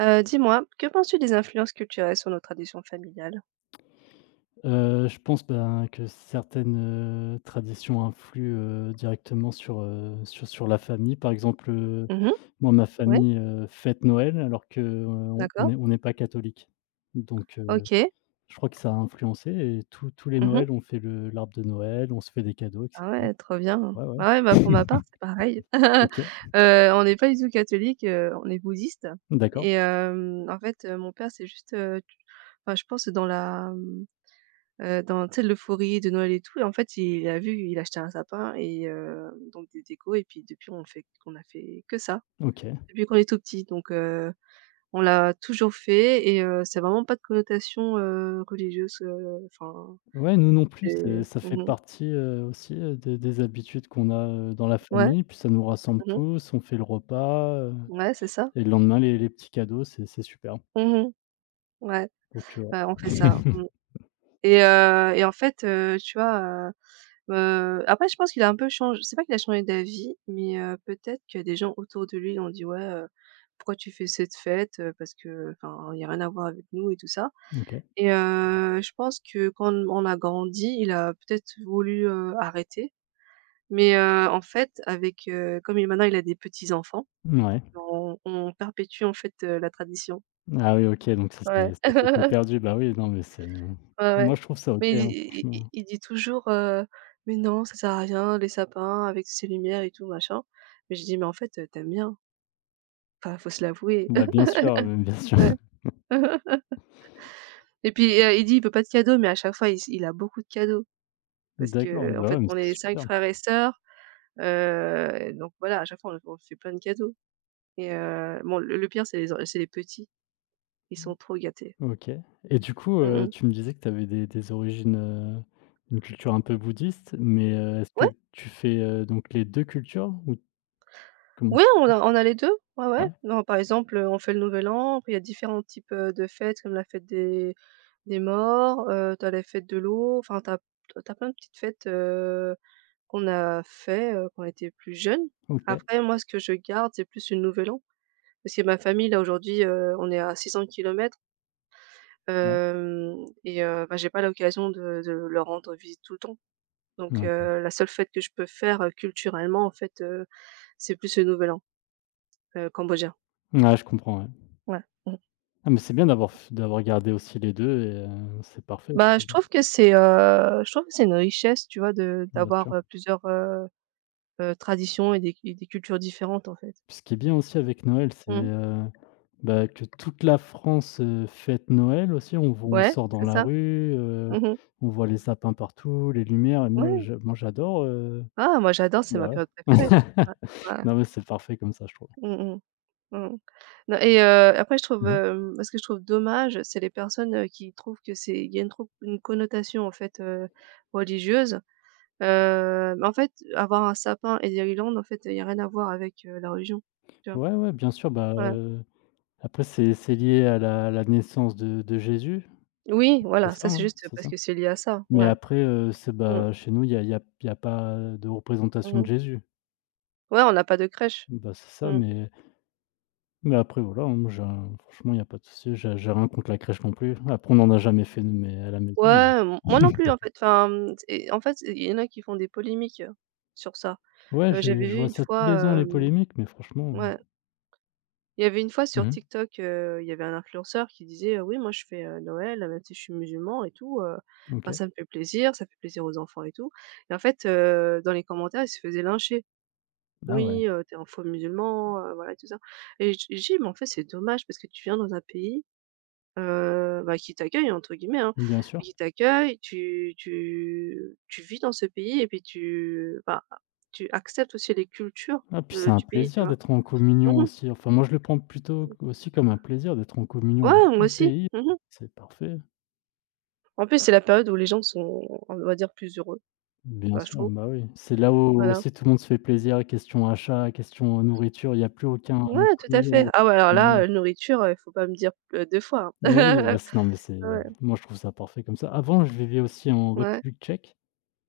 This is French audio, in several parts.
Dis-moi, que penses-tu des influences culturelles sur nos traditions familiales? Je pense, que certaines traditions influent, directement sur la famille. Par exemple, Mmh, moi, ma ouais, famille, fête Noël alors que, d'accord, on n'est pas catholique. Donc OK. je crois que ça a influencé et tous les Mmh. Noëls, on fait le l'arbre de Noël, on se fait des cadeaux et Ah cetera. ouais, trop bien. Ouais, Ah ouais, bah, pour ma part, ouais. c'est pareil. OK, on n'est pas du tout catholique, on est bouddhiste d'accord, et en fait, mon père, c'est juste, tu enfin, je pense dans la, dans, tu sais, l'euphorie de Noël et tout. Et en fait, il a vu, il a acheté un sapin et donc des décos. Et puis depuis, on a fait que ça, OK. depuis qu'on est tout petit. Donc on l'a toujours fait et c'est vraiment pas de connotation, religieuse, enfin, Ouais, nous non plus, c'est c'est ça fait partie, aussi, des habitudes qu'on a, dans la ouais, famille. Puis ça nous rassemble mmh, tous, on fait le repas, ouais, c'est ça. et le lendemain, les petits cadeaux, c'est super. Mmh mh. Ouais, Donc, bah, on fait ouais. ça. Mmh. Et et en fait, tu vois, après je pense qu'il a un peu changé. C'est pas qu'il a changé d'avis, mais peut-être que des gens autour de lui ont dit: «Ouais, pourquoi tu fais cette fête, parce que enfin, il y a rien à voir avec nous» et tout ça. OK. Et je pense que quand on a grandi, il a peut-être voulu, arrêter. Mais, en fait, avec, comme il maintenant il a des petits-enfants, Mouais. on perpétue, en fait, la tradition. Ah oui, OK, donc Ouais. Ça c'est pas perdu. Bah oui, non mais c'est Ouais, ouais. moi je trouve ça OK, Mais il hein, il il franchement. il dit toujours: «Mais non, ça sert à rien les sapins avec ces lumières et tout machin». Mais je dis: «Mais en fait, tu bien, enfin, faut se l'avouer». Bah bien sûr, bien sûr. Ouais. Et puis, il dit: «Il veut pas de cadeaux», mais à chaque fois il a beaucoup de cadeaux parce D'accord, que en bah fait, ouais, mais on c'est est 5 super. frères et sœurs, donc voilà, à chaque fois on fait plein de cadeaux et bon le pire c'est les en c'est les petits. Ils sont trop gâtés. OK, et du coup, Mmh mh. tu me disais que tu avais des origines, une culture un peu bouddhiste, mais est-ce Ouais, que tu fais, donc les 2 cultures ou comment ça ouais, se passe? on a les 2. Ouais, ouais. Ouais, Non, par exemple, on fait le Nouvel An. Après il y a différents types, de fêtes comme la fête des morts, tu as les fêtes de l'eau, enfin tu as plein de petites fêtes, qu'on a fait, quand on était plus jeunes. OK, Après moi, ce que je garde, c'est plus le Nouvel An parce que ma famille là aujourd'hui, on est à 600 kilomètres, ouais, hem et bah, j'ai pas l'occasion de leur rendre visite tout le temps. Donc ouais. La seule fête que je peux faire, culturellement en fait, c'est plus le Nouvel An, cambodgien. Ouais, je comprends, ouais. Ouais, mmh. Ah mais c'est bien d'avoir gardé aussi les 2. Et c'est parfait, je Bah, je trouve. trouve que je trouve que c'est une richesse, tu vois, de Bien d'avoir, sûr. Plusieurs, traditions et des cultures différentes en fait. Ce qui est bien aussi avec Noël, c'est, Mmh. heu, bah, que toute la France, fête Noël aussi. On Ouais, sort dans c'est la ça. rue, Mmh. on voit les sapins partout, les lumières, et Ouais. Moi j'adore, euh, Ah moi j'adore, c'est ma bah, période ouais. préférée. Ouais, ouais. Non, mais c'est parfait comme ça, je trouve. Mmh mh. Mmh. Non et après je trouve, Mmh. Ce que je trouve dommage, c'est les personnes, qui trouvent que c'est il y a une connotation en fait, religieuse. Mais en fait, avoir un sapin et des guirlandes, en fait, il y a rien à voir avec, la religion, tu vois? Ouais, ouais, bien sûr, Ouais. Après c'est lié à la naissance de Jésus, Oui, c'est voilà, ça, ça c'est hein? juste C'est parce ça? que c'est lié à ça, Mais ouais. après, c'est Mmh. bah, chez nous, il y a il y a il y a pas de représentation de Mmh. Jésus. Ouais, on n'a pas de crèche. Bah, c'est ça, Mmh. Mais après voilà, hein, moi j'ai un franchement, il y a pas de souci, j'ai rien contre la crèche non plus. Après, on en a jamais fait, mais à la maison. Ouais, Mais m moi non plus, en fait, enfin, en fait, il y en a qui font des polémiques, sur ça. ouais, J'avais je vu vois une ça tous les ans, fois, les polémiques, mais franchement, ouais, il y avait une fois sur mmh. TikTok, il y avait un influenceur qui disait: oui, moi je fais, Noël, même si je suis musulman et tout, enfin OK. ça me fait plaisir, ça fait plaisir aux enfants et tout». Et en fait, dans les commentaires, il se faisait lyncher. Ah ouais, Oui, tu un faux musulman, voilà et tout ça. Et j'ai dit: «Mais en fait, c'est dommage parce que tu viens dans un pays, bah, qui t'accueille» entre guillemets, hein, bien sûr. qui t'accueille, tu vis dans ce pays et puis tu bah, tu acceptes aussi les cultures Ah puis de c'est un du pays, tu plaisir vois? d'être en communion Mmh. aussi. Enfin, moi je le prends plutôt aussi comme un plaisir d'être en communion avec Ouais, tout moi le aussi. pays. Mmh. C'est parfait. En plus, c'est la période où les gens sont, on va dire, plus heureux, Bien enfin, je sûr, trouve, bah, oui. C'est là où voilà. aussi tout le monde se fait plaisir, question achat, question nourriture, il y a plus aucun Ouais, tout à prix fait. en Ah ouais, alors là, mmh. Nourriture, il faut pas me dire, 2 fois, Mais oui, hein. bah, c'est non mais c'est Ouais, moi je trouve ça parfait comme ça. Avant, je vivais aussi en ouais. République tchèque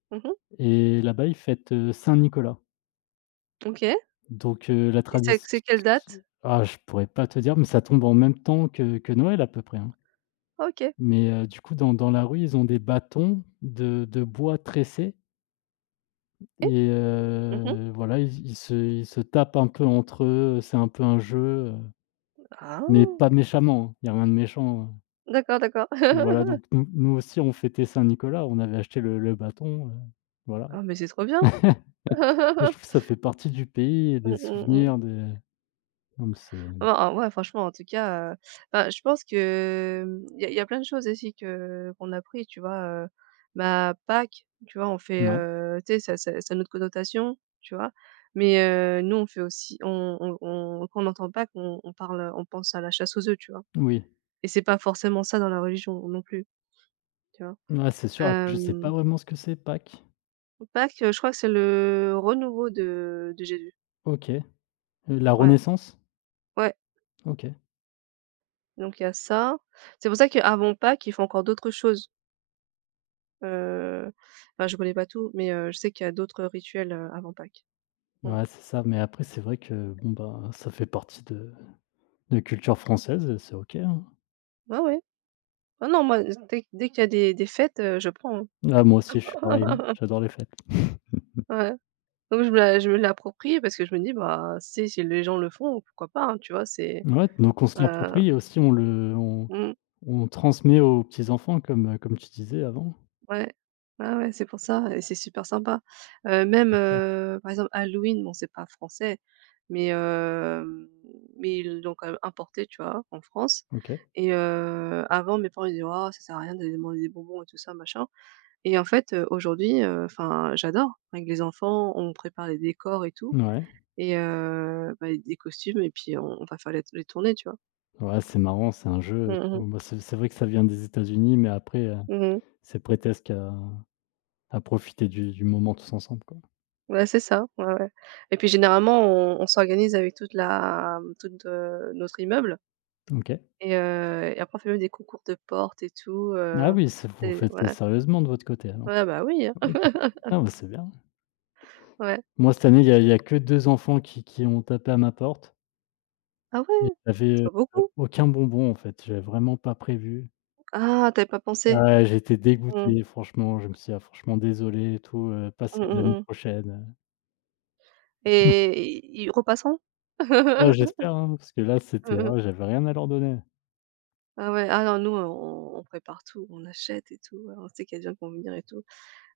Mmh. et là-bas, ils fêtent, Saint-Nicolas. OK Donc la et c'est tradition c'est quelle date? ah, je pourrais pas te dire, mais ça tombe en même temps que Noël à peu près, hein. OK. Mais du coup, dans la rue, ils ont des bâtons de bois tressés Et? et Mmh mh. Voilà, ils se tapent un peu entre eux, c'est un peu un jeu, heu, mais Ah! pas méchamment, hein, il y a rien de méchant, D'accord, d'accord. voilà, donc nous nous aussi, on fêtait Saint-Nicolas, on avait acheté le bâton, voilà. Ah mais c'est trop bien! Mais je trouve que ça fait partie du pays et des Mmh mh, mmh. souvenirs, des non, mais c'est Ah ouais, franchement, en tout cas, bah, je pense que, il y a plein de choses aussi que qu'on a pris, tu vois? Heu, bah, Pâques, tu vois? On fait, ouais, tu sais, ça a notre connotation, tu vois? Mais nous, on fait aussi on quand on entend Pâques, on parle, on pense à la chasse aux œufs, tu vois? oui, Et c'est pas forcément ça dans la religion non plus, tu vois? ouais, c'est sûr. Après, je sais pas Hem vraiment ce que c'est Pâques. Pâques, je crois que c'est le renouveau de Jésus. OK. La Ouais, Renaissance? ouais, OK. donc il y a ça. C'est pour ça qu'avant Pâques, ils font encore d'autres choses, heu, enfin, je connais pas tout, mais je sais qu'il y a d'autres rituels, avant Pâques. Mmh. Ouais, c'est ça, mais après, c'est vrai que bon, bah, ça fait partie de culture française et c'est OK, hein. Ouais, ouais. Ah non, moi, dès qu'il y a des fêtes, je prends, hein. Ah, moi aussi, je suis pareil, j'adore les fêtes. Ouais, donc je me l'approprie parce que je me dis: «Bah, si les gens le font, pourquoi pas?» hein, tu vois? C'est, Ouais, donc on se heu, l'approprie et aussi on le mmh. on transmet aux petits-enfants comme, comme tu disais avant? Ouais. Ouais, ouais, c'est pour ça et c'est super sympa. Même, Bien sûr. Par exemple Halloween, bon c'est pas français, mais hem, mais ils l'ont quand même importé, tu vois? En France. OK. Et avant mes parents ils disaient: «Oh ça sert à rien d'aller demander des bonbons et tout ça machin». Et en fait, aujourd'hui, enfin j'adore. Avec les enfants, on prépare les décors et tout Ouais, et bah, des costumes. Et puis on va faire les tournées, tu vois? ouais, c'est marrant, c'est un jeu et Mmh mh. tout. Bah, c'est vrai que ça vient des États-Unis, mais après, Mmh. c'est prétexte à profiter du moment tous ensemble, quoi. Ouais, c'est ça, ouais, ouais. Et puis généralement on s'organise avec toute, notre immeuble. OK. Et et après on fait même des concours de portes et tout, Ah oui, c'est vous c'est faites ça ouais, sérieusement de votre côté alors? ouais, bah, oui, hein, OK. Ah, bah, c'est bien. ouais. Moi, cette année, il y a que 2 enfants qui ont tapé à ma porte Ah et ouais, c'est j'avais, pas beaucoup? aucun bonbon, en fait. J'avais vraiment pas prévu. Ah, t'avais pas pensé. Ah, j'étais Mmh. dégoûté, franchement. Je me suis dit: «Ah, franchement, désolé et tout, Mmh, passez l'année mmh mh. prochaine». Et ils repassent. Ouais, j'espère, hein, parce que là, c'était ah, j'avais rien à leur donner. Ah ouais, ah non, nous on prépare tout, on achète et tout, on sait qu'il y a des gens qui vont venir et tout.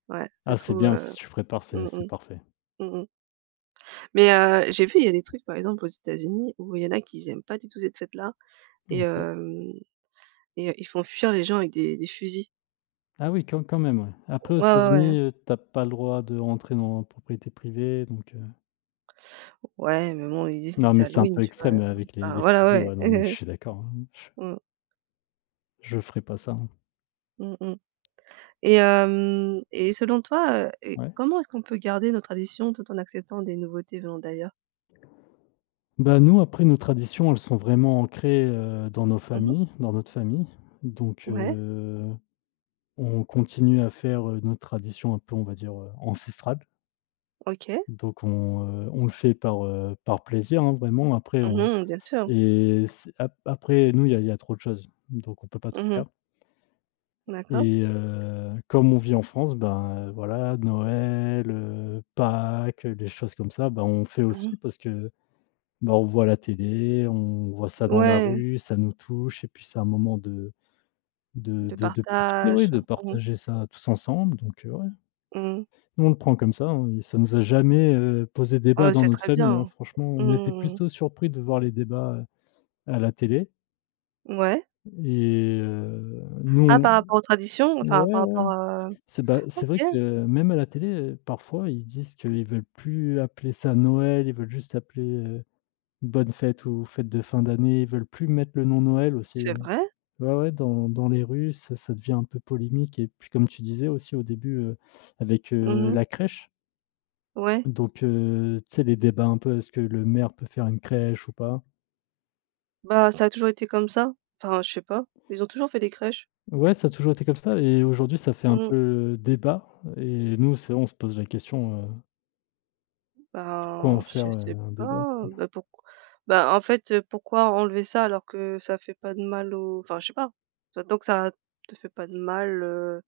Ouais, Ah, c'est c'est trop, bien, si tu prépares, mmh c'est mh. parfait. Mmh mh. Mais j'ai vu, il y a des trucs, par exemple, aux États-Unis où il y en a qui n'aiment pas du tout cette fête-là. Et OK. hem et ils font fuir les gens avec des fusils. Ah oui, quand même, ouais. Après, aux Ouais, ouais, ouais. États-Unis, tu pas le droit de rentrer dans la propriété privée, donc Ouais, mais bon, ils disent que non, c'est mais c'est un Halloween, peu tu vois? extrême, avec Enfin, les voilà, fusées, ouais. ouais, non, mais je suis d'accord, hein. Mmh. Je ferai pas ça, hein. Mmh mh. Et hem et selon toi, et Ouais. comment est-ce qu'on peut garder nos traditions tout en acceptant des nouveautés venant d'ailleurs? Bah, nous, après, nos traditions, elles sont vraiment ancrées, dans nos Mmh. familles, dans notre famille. Donc, Ouais, on continue à faire, notre tradition un peu, on va dire, ancestrale. OK. Donc on le fait par, par plaisir, hein, vraiment. Après on Mmh, bien sûr. et c'est ap après, nous, il y a trop de choses, donc on peut pas tout Mmh. faire. D'accord. Et comme on vit en France, ben, voilà, Noël, Pâques, les choses comme ça, ben on fait Mmh. aussi parce que bah, on voit à la télé, on voit ça dans la Ouais, rue, ça nous touche et puis c'est un moment de de profiter, oui, partage. de Mmh mh. partager ça tous ensemble, donc ouais. Mmh. Nous, on le prend comme ça, hein, et ça nous a jamais, posé débat Oh, dans c'est notre très famille, hein. bien. Franchement, on était Mmh. plutôt surpris de voir les débats, à la télé. Ouais. Et Ah, nous par rapport aux traditions? on Enfin, ouais, par ouais, rapport à, c'est bah, c'est OK, vrai que même à la télé, parfois, ils disent qu'ils veulent plus appeler ça Noël, ils veulent juste appeler, bonne fête ou fête de fin d'année, ils veulent plus mettre le nom Noël aussi. c'est Heu. vrai. Ouais, ouais, dans les rues, ça devient un peu polémique, et puis comme tu disais aussi au début, avec, Mmh. la crèche, Ouais. donc tu sais, les débats un peu, est-ce que le maire peut faire une crèche ou pas? Bah, ça a toujours été comme ça. Enfin, je sais pas. Ils ont toujours fait des crèches. Ouais, ça a toujours été comme ça et aujourd'hui, ça fait un Mmh. peu débat, et nous, c'est on se pose la question, pourquoi en Ben, je faire, sais un débat, pas, quoi? bah, pourquoi bah, en fait, pourquoi enlever ça alors que ça fait pas de mal aux, enfin, je sais pas. T tant ça te fait pas de mal,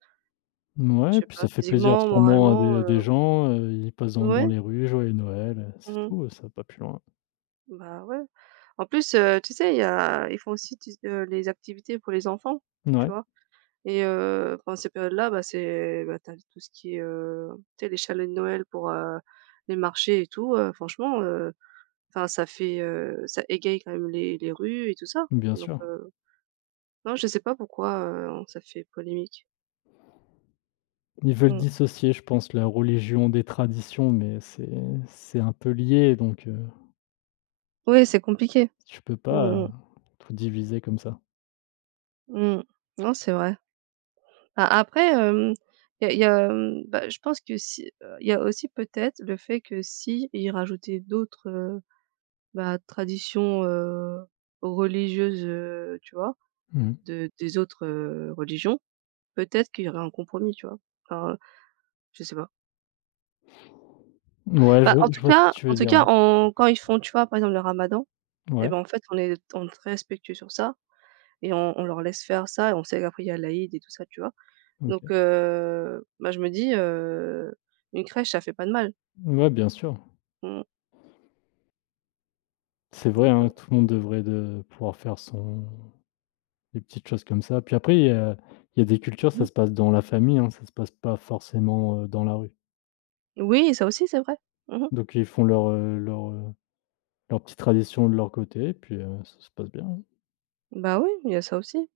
je Mouais, sais puis pas, ça fait plaisir physiquement, sûrement à moralement, des gens, ils passent dans ouais. les rues, joyeux Noël, c'est Mmh. tout, ça va pas plus loin. Bah, ouais. En plus, tu sais, il y a ils font aussi tu s les activités pour les enfants, tu Ouais, vois? Et pendant ces périodes-là, bah, tu tout ce qui est, tu sais les chalets de Noël pour, les marchés et tout, franchement, enfin ça fait, ça égaye quand même les rues et tout ça. bien Donc sûr. Non je sais pas pourquoi, ça fait polémique. Ils veulent Mmh. dissocier, je pense, la religion des traditions, mais c'est un peu lié, donc Oui, c'est compliqué. tu peux pas, Mmh mh. tout diviser comme ça. Mmh. Non, c'est vrai. A après, il y a y a, bah, je pense que si, il y a aussi peut-être le fait que si ils rajoutaient d'autres, bah, traditions, religieuses, tu vois? Mmh. De des autres, religions, peut-être qu'il y aurait un compromis, tu vois? Enfin, je sais pas. Ouais, Bah, je vois ce que tu en veux tout dire, ouais. cas, en quand ils font, tu vois, par exemple, le ramadan et Ouais, ben, en fait, on est très respectueux sur ça et on leur laisse faire ça et on sait qu'après il y a l'Aïd et tout ça, tu vois? Donc OK. Bah, je me dis, une crèche, ça fait pas de mal. Ouais, bien sûr. Mmh. C'est vrai, Donc hein, heu, tout le monde devrait de pouvoir faire son des petites choses comme ça. Puis après, il y a des cultures, mmh ça mh. se passe dans la famille, hein, ça se passe pas forcément, dans la rue. Oui, ça aussi, c'est vrai. Mmh mh. Donc ils font leur, leur petite tradition de leur côté, puis ça se passe bien, hein. Bah, oui, il y a ça aussi.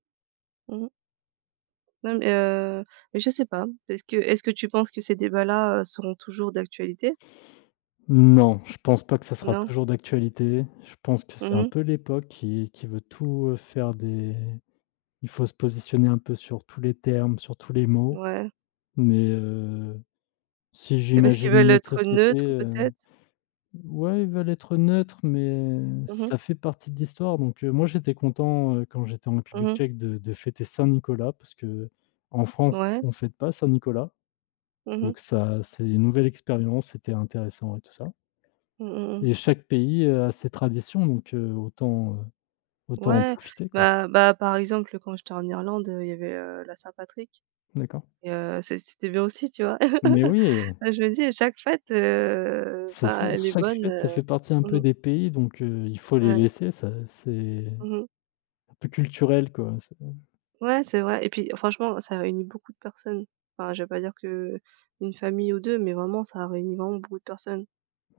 Mmh mh. Non, mais je sais pas. Est-ce que tu penses que ces débats-là, seront toujours d'actualité? Non, je pense pas que ça sera Non? toujours d'actualité. Je pense que c'est Mmh un mh. peu l'époque qui veut tout, faire des il faut se positionner un peu sur tous les termes, sur tous les mots, Ouais, mais si c'est parce qu'ils j'imagine veulent une autre être société, neutres peut-être? ouais, ils veulent être neutres, mais Mmh mh. ça fait partie de l'histoire, donc moi, j'étais content, quand j'étais en République Mmh. tchèque de fêter Saint-Nicolas parce que en France, Ouais. on fête pas Saint-Nicolas, Mmh mh. donc ça, c'est une nouvelle expérience, c'était intéressant et tout ça. Mmh mh, mmh. Et chaque pays, a ses traditions donc autant en Ouais, profiter, quoi. bah, par exemple, quand j'étais en Irlande, il y avait, la Saint-Patrick D'accord. et c'était bien aussi, tu vois? Mais oui, Je me dis à chaque fête, c'est ça, enfin, elle est chaque bonne, fête, ça fait partie un peu mmh des pays, donc il faut les ouais. laisser, ça c'est Mmh. un peu culturel, quoi, c'est Ouais, c'est vrai et puis franchement, ça réunit beaucoup de personnes. Enfin, je vais pas dire que une famille ou 2 mais vraiment, ça réunit vraiment beaucoup de personnes.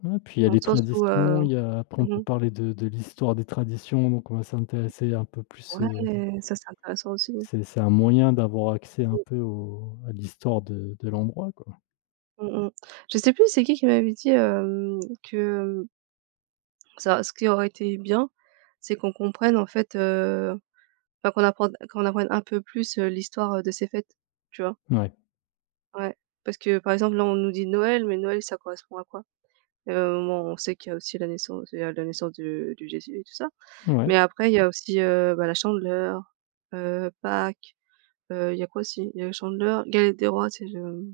ouais, puis il y a Dans le les sens où, traditions, il y a après on mmh peut parler de l'histoire des traditions, donc on va s'intéresser un peu plus, ouais, ça, c'est intéressant aussi. C'est un moyen d'avoir accès un peu au à l'histoire de l'endroit, quoi. Mmh mh. Je sais plus c'est qui m'avait dit, que, hem, ça ce qui aurait été bien, c'est qu'on comprenne en fait, enfin qu'on apprenne un peu plus, l'histoire, de ces fêtes, tu vois? Ouais, Ouais. Parce que par exemple là on nous dit Noël, mais Noël ça correspond à quoi? Bon on sait qu'il y a aussi la naissance il y a la naissance du de Jésus et tout ça, ouais. mais après il y a aussi, bah, la Chandeleur, Pâques, il y a quoi aussi? Il y a la Chandeleur, Galette des rois, c'est le,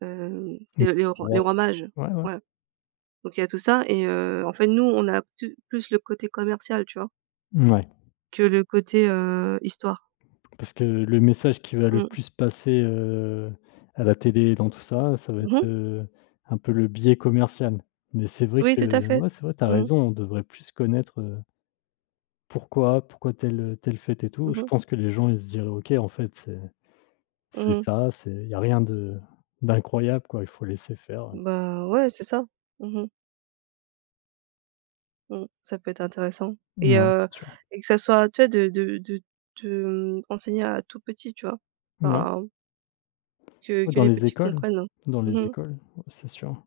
hem, Mmh. Les Ouais, rois mages, ouais. Ouais. ouais. Donc il y a tout ça et en fait, nous, on a tu plus le côté commercial, tu vois? Mouais. Que le côté, histoire. Parce que le message qui va le Mmh. plus passer, à la télé et dans tout ça, ça va Mmh être, mh. Un peu le biais commercial. Mais c'est vrai Oui, que tout à fait. ouais, c'est vrai, t'as Mmh. raison, on devrait plus connaître, pourquoi telle, telle fête et tout. Mmh Je mh. pense que les gens, ils se diraient: «OK, en fait, Mmh c'est mh. ça, c'est il y a rien de d'incroyable, quoi, il faut laisser faire». Bah, ouais, c'est ça. Mmh mh. Mmh. Ça peut être intéressant et Ouais, heu c'est sûr. et que ça soit, tu vois, de, enseigner à tout petit, tu vois? Ouais, Enfin, que dans les les petits écoles comprennent. dans Mmh les mh. écoles, ouais, c'est sûr.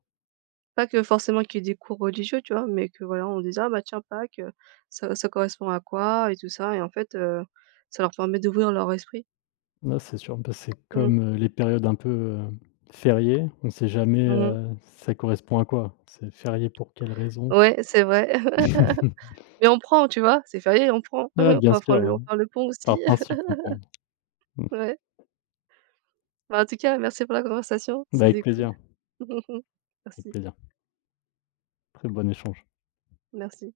Pas que forcément qu'il y ait des cours religieux, tu vois? Mais que, voilà, on dise: «Ah bah tiens, Pâques, ça correspond à quoi?» et tout ça et en fait, ça leur permet d'ouvrir leur esprit. Non, c'est sûr, bah, c'est Mmh. comme, les périodes un peu, fériées, on ne sait jamais, Mmh. Ça correspond à quoi? C'est férié pour quelle raison? Ouais, c'est vrai. Mais on prend, tu vois? C'est férié, on prend. Ouais, bien sûr, On hein, va faire le pont par aussi. principe on prend. Mmh. Ouais. Bah, en tout cas, merci pour la conversation, Bah, avec c'était cool. plaisir, avec Merci, plaisir. Très bon échange. merci.